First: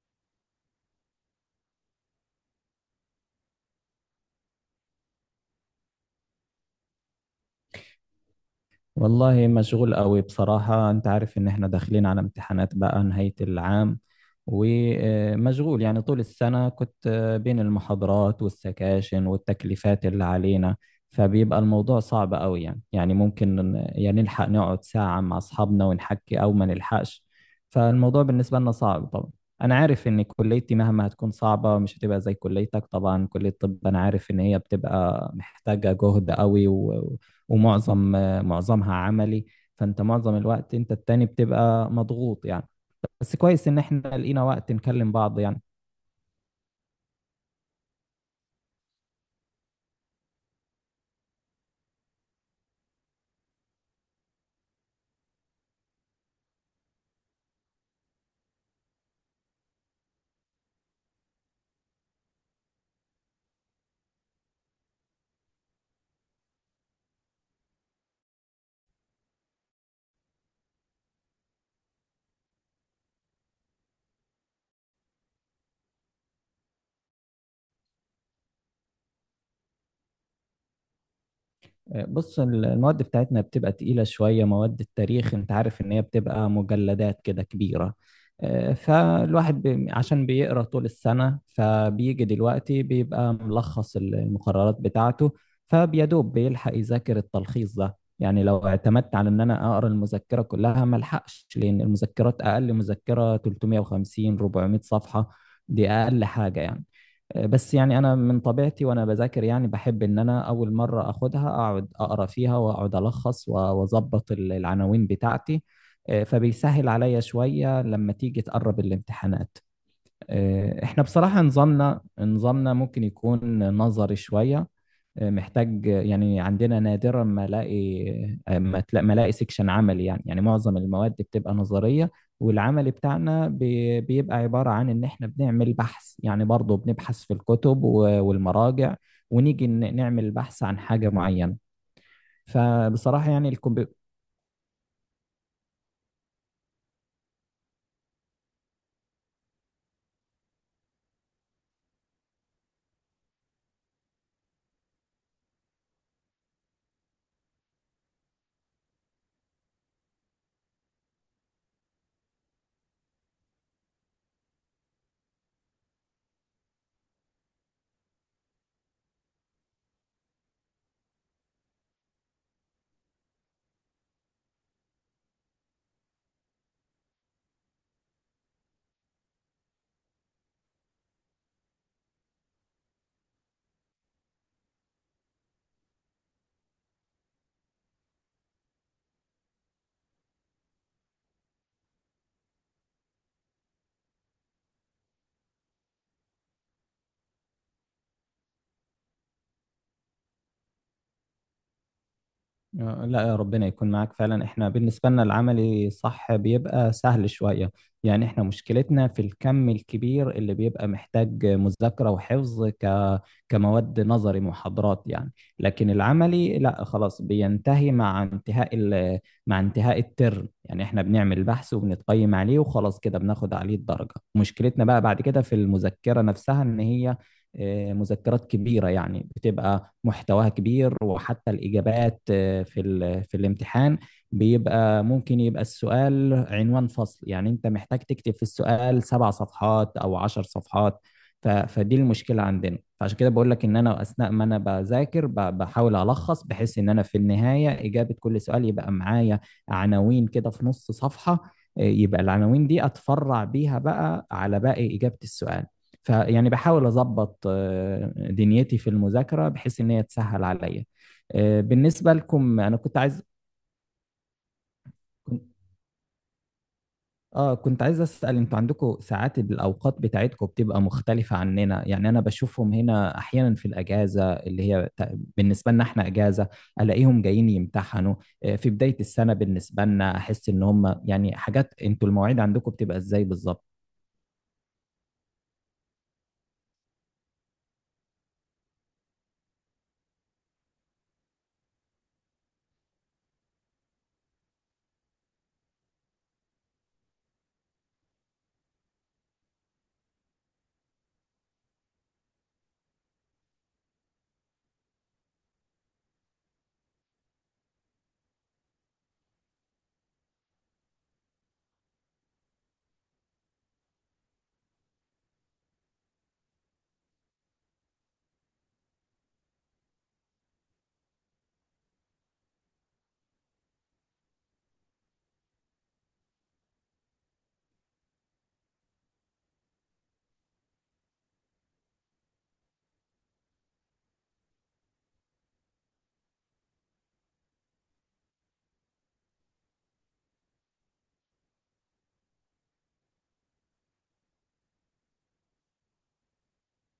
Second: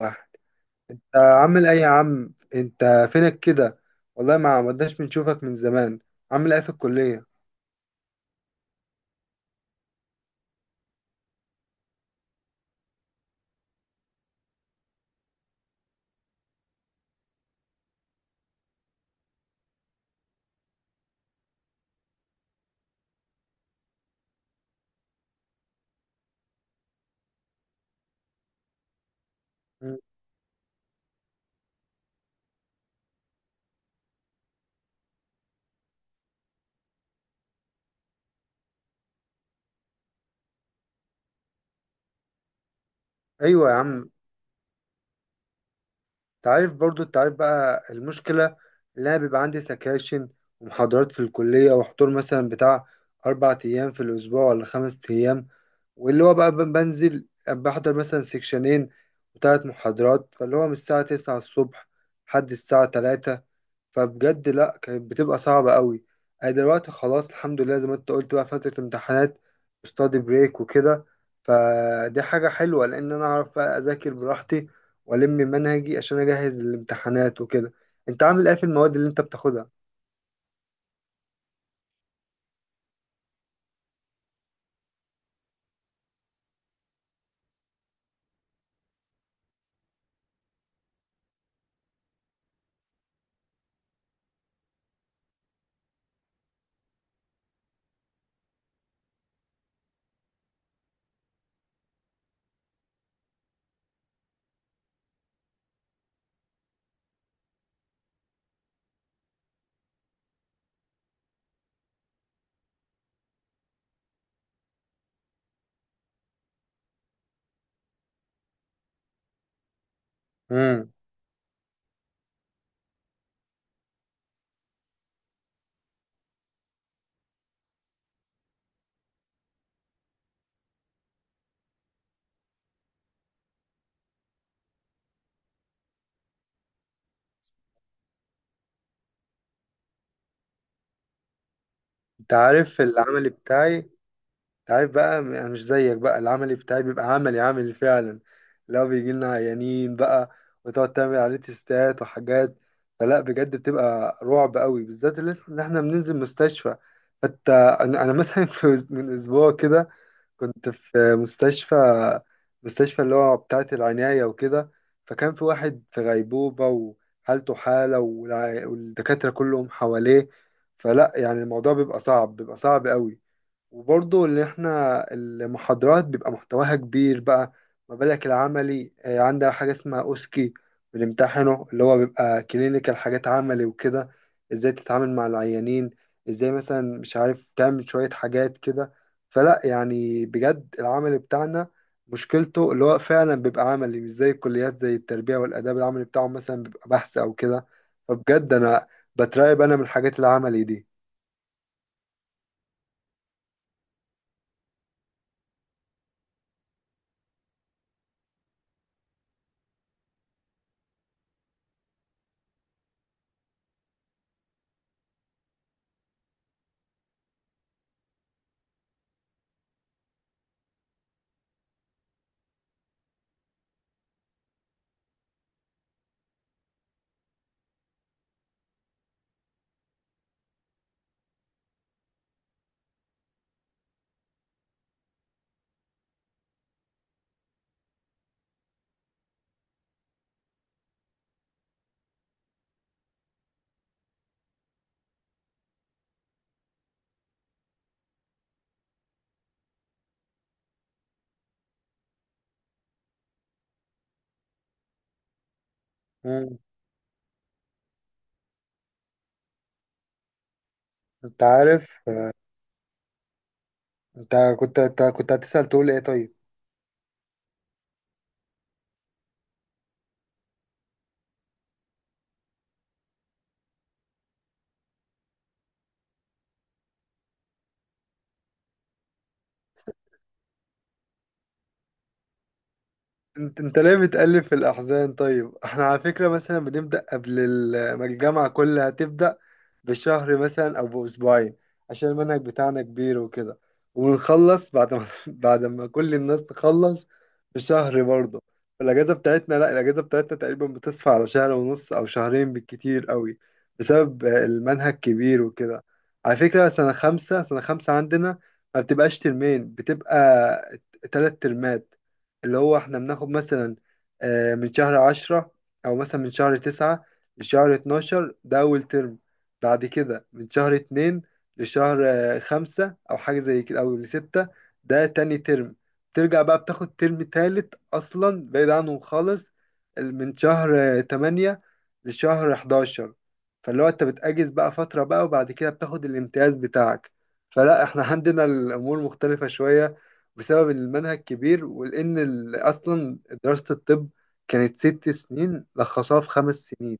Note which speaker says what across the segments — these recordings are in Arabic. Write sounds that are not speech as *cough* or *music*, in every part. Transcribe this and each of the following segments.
Speaker 1: واحد. انت عامل ايه يا عم؟ انت فينك كده؟ والله ما عمدناش بنشوفك من زمان. عامل ايه في الكلية؟
Speaker 2: والله مشغول قوي بصراحة، انت عارف ان احنا داخلين على امتحانات بقى نهاية العام. ومشغول يعني طول السنة كنت بين المحاضرات والسكاشن والتكليفات اللي علينا. فبيبقى الموضوع صعب قوي، يعني يعني ممكن نلحق نقعد ساعة مع اصحابنا ونحكي او ما نلحقش. فالموضوع بالنسبة لنا صعب طبعا. انا
Speaker 1: مم.
Speaker 2: عارف ان كليتي مهما هتكون صعبة مش هتبقى زي كليتك، طبعا كلية الطب انا عارف ان هي بتبقى محتاجة جهد قوي و... ومعظم معظمها عملي. فانت معظم الوقت انت التاني بتبقى مضغوط يعني. بس كويس
Speaker 1: ايوه يا
Speaker 2: ان احنا
Speaker 1: عم.
Speaker 2: لقينا وقت نكلم بعض يعني.
Speaker 1: انت عارف برضو، انت عارف بقى المشكلة اللي انا بيبقى عندي سكاشن ومحاضرات في الكلية، وحضور مثلا بتاع 4 ايام في الاسبوع ولا 5 ايام. واللي هو بقى بنزل بحضر مثلا سكشنين وثلاث محاضرات، فاللي هو من الساعة تسعة الصبح لحد الساعة 3. فبجد لا، كانت بتبقى صعبة قوي. أنا دلوقتي خلاص الحمد لله زي ما أنت قلت بقى فترة امتحانات، ستادي بريك وكده. فدي حاجة حلوة لأن أنا أعرف بقى أذاكر براحتي وألم منهجي عشان أجهز الامتحانات وكده. أنت عامل إيه في المواد اللي أنت بتاخدها؟
Speaker 2: بص المواد بتاعتنا بتبقى تقيلة شوية، مواد التاريخ انت عارف ان هي بتبقى مجلدات كده كبيرة. فالواحد عشان بيقرأ طول السنة فبيجي دلوقتي بيبقى ملخص المقررات بتاعته. فبيدوب بيلحق يذاكر التلخيص ده، يعني لو اعتمدت على ان انا اقرا المذكرة كلها ملحقش، لان المذكرات اقل مذكرة 350 400 صفحة. دي اقل حاجة يعني. بس يعني انا من طبيعتي وانا بذاكر يعني بحب ان انا اول مره اخدها اقعد اقرا فيها واقعد الخص واظبط العناوين بتاعتي. فبيسهل عليا شويه لما تيجي تقرب الامتحانات.
Speaker 1: امم.
Speaker 2: احنا بصراحة نظامنا ممكن يكون نظري شوية. محتاج يعني، عندنا نادرا ما الاقي ما الاقي سيكشن عملي، يعني يعني معظم المواد بتبقى نظرية. والعمل بتاعنا بيبقى عبارة عن ان احنا بنعمل بحث، يعني برضه بنبحث في الكتب والمراجع، ونيجي نعمل بحث عن حاجة معينة.
Speaker 1: أنت عارف العمل
Speaker 2: فبصراحة يعني
Speaker 1: بتاعي. عارف بقى، أنا مش زيك بقى. العملي بتاعي بيبقى عملي عملي فعلا. لو بيجي لنا عيانين بقى وتقعد تعمل عليه تيستات وحاجات، فلا بجد بتبقى رعب قوي، بالذات اللي احنا بننزل مستشفى. حتى أنا مثلا *laughs* في من اسبوع كده كنت في مستشفى، مستشفى اللي هو بتاعة العناية وكده. فكان في واحد في غيبوبة وحالته حالة، والدكاترة كلهم حواليه. فلا يعني الموضوع بيبقى صعب، بيبقى صعب قوي. وبرضه اللي احنا المحاضرات بيبقى محتواها كبير بقى. ما بالك العملي؟ عندها حاجة اسمها أوسكي بنمتحنه، اللي هو بيبقى كلينيكال، حاجات عملي وكده. ازاي تتعامل مع العيانين، ازاي مثلا مش عارف تعمل شوية حاجات كده. فلا يعني بجد العمل بتاعنا مشكلته اللي هو فعلا بيبقى عملي، مش زي الكليات زي التربية والآداب، العملي بتاعهم مثلا بيبقى بحث أو كده. فبجد أنا بترعب من الحاجات العملي دي.
Speaker 2: لا، ربنا يكون معاك فعلا. احنا بالنسبة لنا العملي صح بيبقى سهل شوية، يعني احنا مشكلتنا في الكم الكبير اللي بيبقى محتاج مذاكرة وحفظ كمواد نظري محاضرات يعني. لكن العملي لا خلاص بينتهي مع انتهاء مع انتهاء الترم، يعني احنا بنعمل بحث وبنتقيم عليه وخلاص كده بناخد عليه الدرجة. مشكلتنا بقى بعد كده في المذكرة نفسها، ان هي مذكرات كبيرة يعني، بتبقى محتواها كبير، وحتى الإجابات في الامتحان بيبقى ممكن يبقى السؤال عنوان فصل، يعني أنت محتاج تكتب في السؤال سبع صفحات أو عشر صفحات. فدي المشكلة عندنا. فعشان كده بقول لك إن أنا أثناء ما أنا بذاكر بحاول ألخص، بحيث إن أنا في النهاية إجابة كل سؤال يبقى معايا عناوين كده في نص صفحة. يبقى العناوين دي اتفرع بيها بقى على باقي اجابه السؤال. فيعني
Speaker 1: مم.
Speaker 2: بحاول اظبط دنيتي في المذاكره، بحيث ان هي تسهل عليا.
Speaker 1: انت عارف.
Speaker 2: بالنسبه لكم انا كنت عايز
Speaker 1: انت كنت
Speaker 2: كنت-
Speaker 1: هتسأل تقول ايه طيب؟
Speaker 2: اه كنت عايز اسال، انتوا عندكم ساعات، الاوقات بتاعتكم بتبقى مختلفه عننا؟ يعني انا بشوفهم هنا احيانا في الاجازه اللي هي بالنسبه لنا احنا اجازه، الاقيهم جايين يمتحنوا في بدايه السنه. بالنسبه لنا احس ان هم يعني حاجات، انتوا المواعيد عندكم بتبقى ازاي
Speaker 1: انت
Speaker 2: بالظبط؟
Speaker 1: انت ليه بتقلب في الاحزان؟ طيب احنا على فكره مثلا بنبدا قبل ما الجامعه كلها تبدا بشهر مثلا او باسبوعين، عشان المنهج بتاعنا كبير وكده. ونخلص بعد ما *laughs* بعد ما كل الناس تخلص بشهر برضه. الاجازه بتاعتنا، لا، الاجازه بتاعتنا تقريبا بتصفى على شهر ونص او شهرين بالكتير قوي، بسبب المنهج كبير وكده. على فكره سنه خمسه سنه خمسه عندنا ما بتبقاش ترمين، بتبقى تلات ترمات. اللي هو احنا بناخد مثلا من شهر عشرة او مثلا من شهر تسعة لشهر اتناشر، ده اول ترم. بعد كده من شهر اتنين لشهر خمسة او حاجة زي كده او لستة، ده تاني ترم. ترجع بقى بتاخد ترم تالت اصلا بعيد عنهم خالص، من شهر تمانية لشهر حداشر. فاللي هو انت بتأجز بقى فترة بقى وبعد كده بتاخد الامتياز بتاعك. فلا احنا عندنا الامور مختلفة شوية بسبب المنهج كبير، ولأن أصلا دراسة الطب كانت 6 سنين لخصوها في 5 سنين،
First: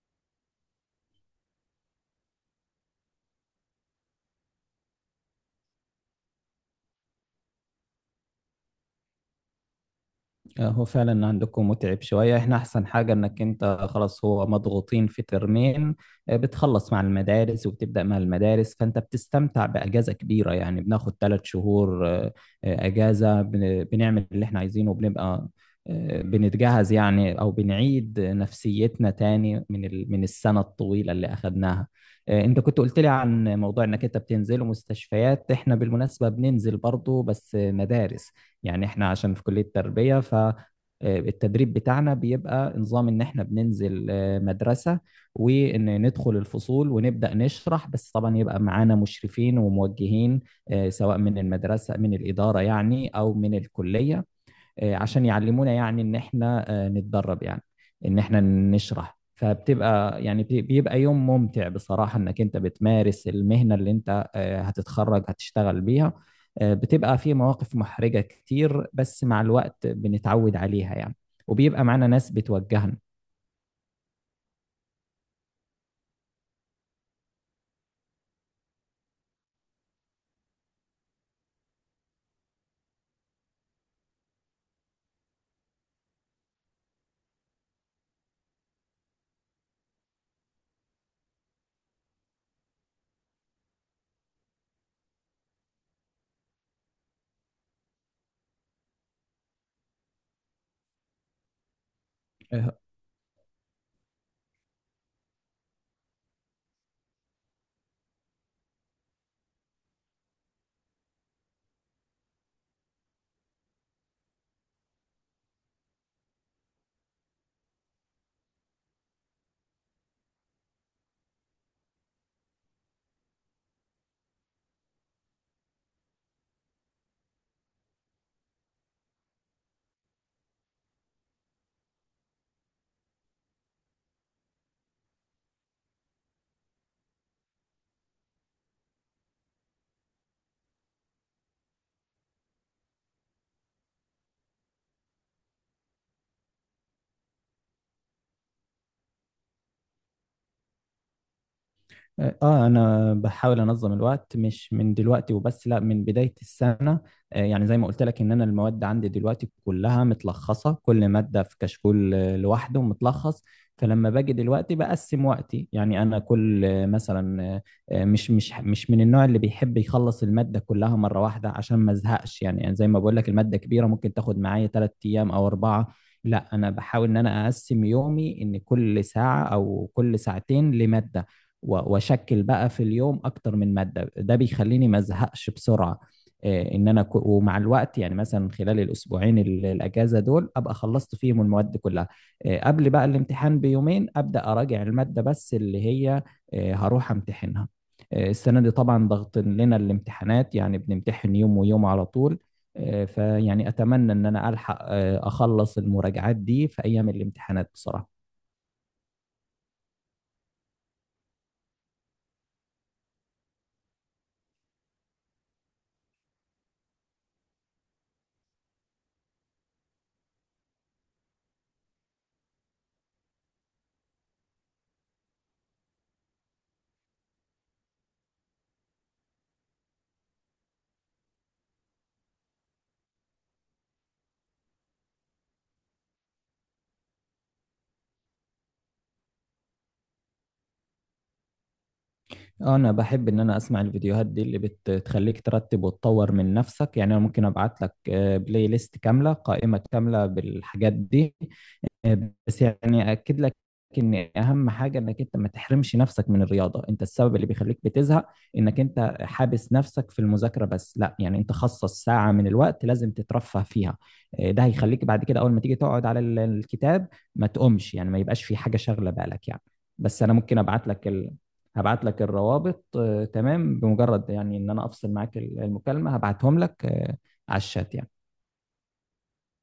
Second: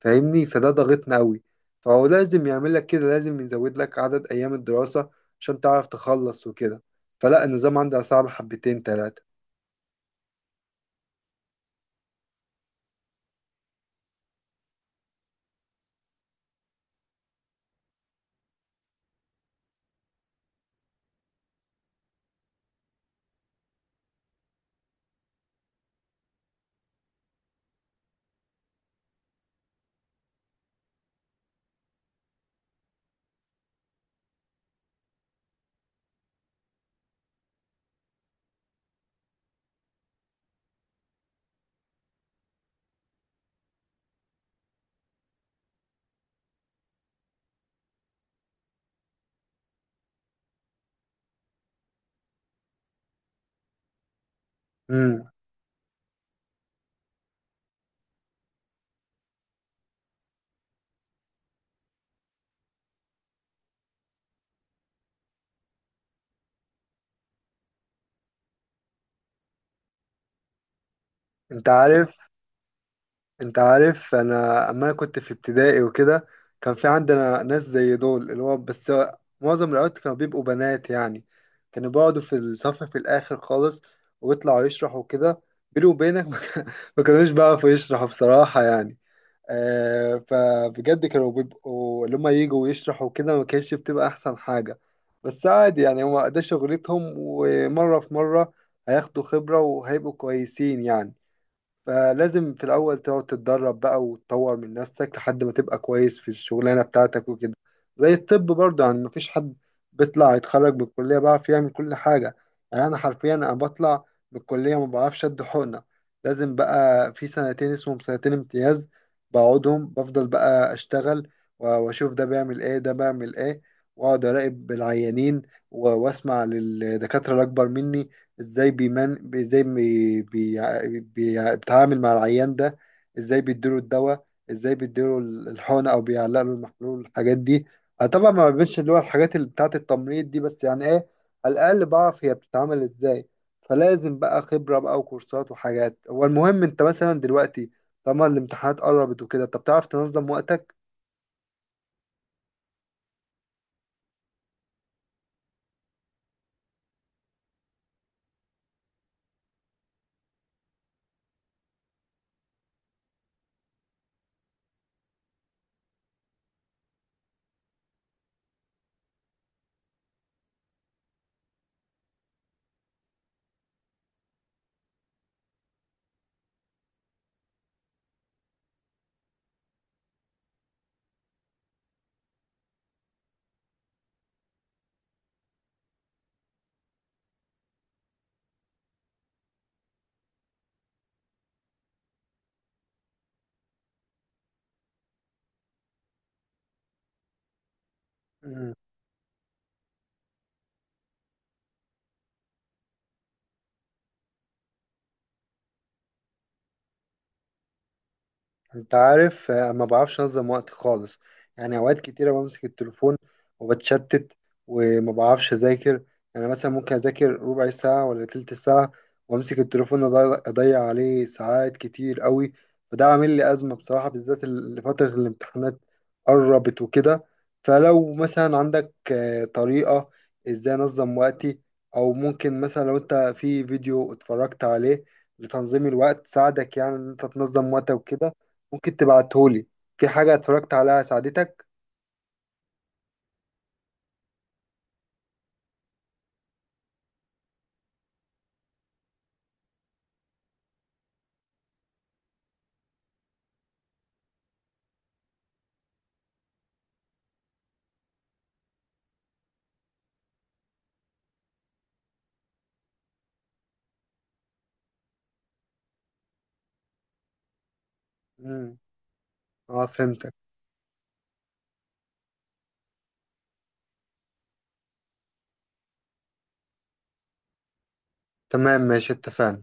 Speaker 1: فاهمني؟ فده ضغطنا أوي. فهو لازم يعمل لك كده، لازم يزود لك عدد أيام الدراسة عشان تعرف تخلص وكده. فلا النظام عندها صعب حبتين تلاتة.
Speaker 2: هو فعلا عندكم متعب شوية. احنا احسن حاجة انك انت خلاص، هو مضغوطين في ترمين بتخلص مع المدارس وبتبدأ مع المدارس، فانت بتستمتع بأجازة كبيرة، يعني بناخد ثلاث شهور أجازة، بنعمل اللي احنا عايزينه، وبنبقى بنتجهز يعني، او بنعيد نفسيتنا تاني من من السنة الطويلة اللي اخدناها. انت كنت قلت لي عن موضوع انك انت بتنزل مستشفيات. احنا بالمناسبة بننزل برضو بس مدارس، يعني احنا عشان في كلية تربية، فالتدريب بتاعنا بيبقى نظام ان احنا بننزل مدرسة، وان ندخل الفصول ونبدأ نشرح، بس طبعا يبقى معانا مشرفين وموجهين سواء من المدرسة من الإدارة يعني أو من الكلية عشان
Speaker 1: امم.
Speaker 2: يعلمونا، يعني ان احنا نتدرب، يعني ان احنا نشرح. فبتبقى يعني بيبقى يوم ممتع بصراحة، انك انت بتمارس المهنة اللي انت هتتخرج هتشتغل بيها. بتبقى في مواقف محرجة كتير، بس مع الوقت بنتعود عليها يعني،
Speaker 1: انت
Speaker 2: وبيبقى معانا
Speaker 1: عارف
Speaker 2: ناس بتوجهنا.
Speaker 1: انت عارف انا اما كنت في ابتدائي وكده كان في عندنا ناس زي دول. اللي هو بس معظم الوقت كانوا بيبقوا بنات يعني، كانوا بيقعدوا في الصف في الاخر خالص ويطلعوا يشرحوا كده. بيني وبينك *laughs* ما كانوش بيعرفوا يشرحوا بصراحة يعني. آه، فبجد كانوا بيبقوا اللي هما يجوا ويشرحوا كده، ما كانتش بتبقى احسن حاجة. بس عادي يعني، هما ده شغلتهم، ومرة في مرة هياخدوا خبرة وهيبقوا كويسين يعني. فلازم في الأول تقعد تتدرب بقى وتطور من نفسك لحد ما تبقى كويس في الشغلانة بتاعتك وكده. زي الطب برضه يعني مفيش حد بيطلع يتخرج من الكلية بيعرف يعمل كل حاجة. يعني أنا حرفيا أنا بطلع من الكلية ما بعرفش أد حقنة. لازم بقى في سنتين اسمهم سنتين امتياز بقعدهم بفضل بقى أشتغل، وأشوف ده بيعمل إيه ده بيعمل إيه. وأقعد أراقب العيانين وأسمع للدكاترة الأكبر مني، ازاي بيمن ازاي بيتعامل مع العيان ده، ازاي بيديله الدواء، ازاي بيديله الحقنة، او بيعلق له المحلول، الحاجات دي. أنا طبعا ما بينش اللي هو الحاجات اللي بتاعة التمريض دي، بس يعني ايه، على الاقل بعرف هي بتتعمل ازاي. فلازم بقى خبرة بقى وكورسات وحاجات. هو المهم انت مثلا دلوقتي طالما الامتحانات قربت وكده، طب تعرف تنظم وقتك؟
Speaker 2: اه انا بحاول انظم الوقت، مش من دلوقتي وبس، لا من بداية السنة. يعني زي ما قلت لك، ان انا المواد عندي دلوقتي كلها متلخصة، كل مادة في كشكول لوحده متلخص. فلما باجي دلوقتي بقسم وقتي، يعني انا كل مثلا مش مش مش من النوع اللي بيحب يخلص المادة كلها مرة واحدة عشان ما ازهقش. يعني يعني زي ما بقول لك، المادة كبيرة ممكن تاخد معايا ثلاث ايام او اربعة. لا انا بحاول ان انا اقسم يومي، ان كل ساعة او كل ساعتين لمادة، واشكل بقى في اليوم اكتر من ماده. ده بيخليني ما ازهقش بسرعه. ان انا ومع الوقت يعني، مثلا خلال الاسبوعين الاجازه دول، ابقى خلصت فيهم المواد كلها. قبل بقى الامتحان بيومين ابدا اراجع الماده بس، اللي هي هروح امتحنها. السنه دي طبعا ضغط لنا الامتحانات، يعني بنمتحن يوم ويوم على طول. فيعني اتمنى ان انا الحق اخلص المراجعات دي في ايام الامتحانات بصراحه.
Speaker 1: انت عارف، ما بعرفش انظم وقت خالص. يعني اوقات كتيره بمسك التليفون وبتشتت وما بعرفش اذاكر. يعني مثلا ممكن اذاكر ربع ساعه ولا تلت ساعه، وامسك التليفون اضيع، عليه ساعات كتير قوي. فده عامل لي ازمه بصراحه، بالذات فتره الامتحانات قربت وكده. فلو مثلا عندك طريقه ازاي انظم وقتي، او ممكن مثلا لو انت في فيديو اتفرجت عليه لتنظيم الوقت ساعدك يعني ان انت تنظم وقتك وكده، ممكن تبعتهولي في حاجة اتفرجت عليها ساعدتك.
Speaker 2: انا بحب ان انا اسمع الفيديوهات دي اللي بتخليك ترتب وتطور من نفسك، يعني انا ممكن ابعت لك بلاي ليست كامله، قائمه كامله بالحاجات دي. بس يعني اكد لك ان اهم حاجه انك انت ما تحرمش نفسك من الرياضه. انت السبب اللي بيخليك بتزهق انك انت حابس نفسك في المذاكره بس، لا، يعني انت خصص ساعه من الوقت لازم تترفه فيها. إيه، ده هيخليك بعد كده اول ما تيجي تقعد على الكتاب ما تقومش، يعني ما يبقاش في
Speaker 1: مم.
Speaker 2: حاجه شاغله بالك يعني.
Speaker 1: اه،
Speaker 2: بس
Speaker 1: فهمتك.
Speaker 2: انا ممكن ابعت لك هبعت لك الروابط تمام، بمجرد يعني ان انا افصل معاك المكالمه هبعتهم لك على الشات يعني.
Speaker 1: تمام ماشي، اتفقنا.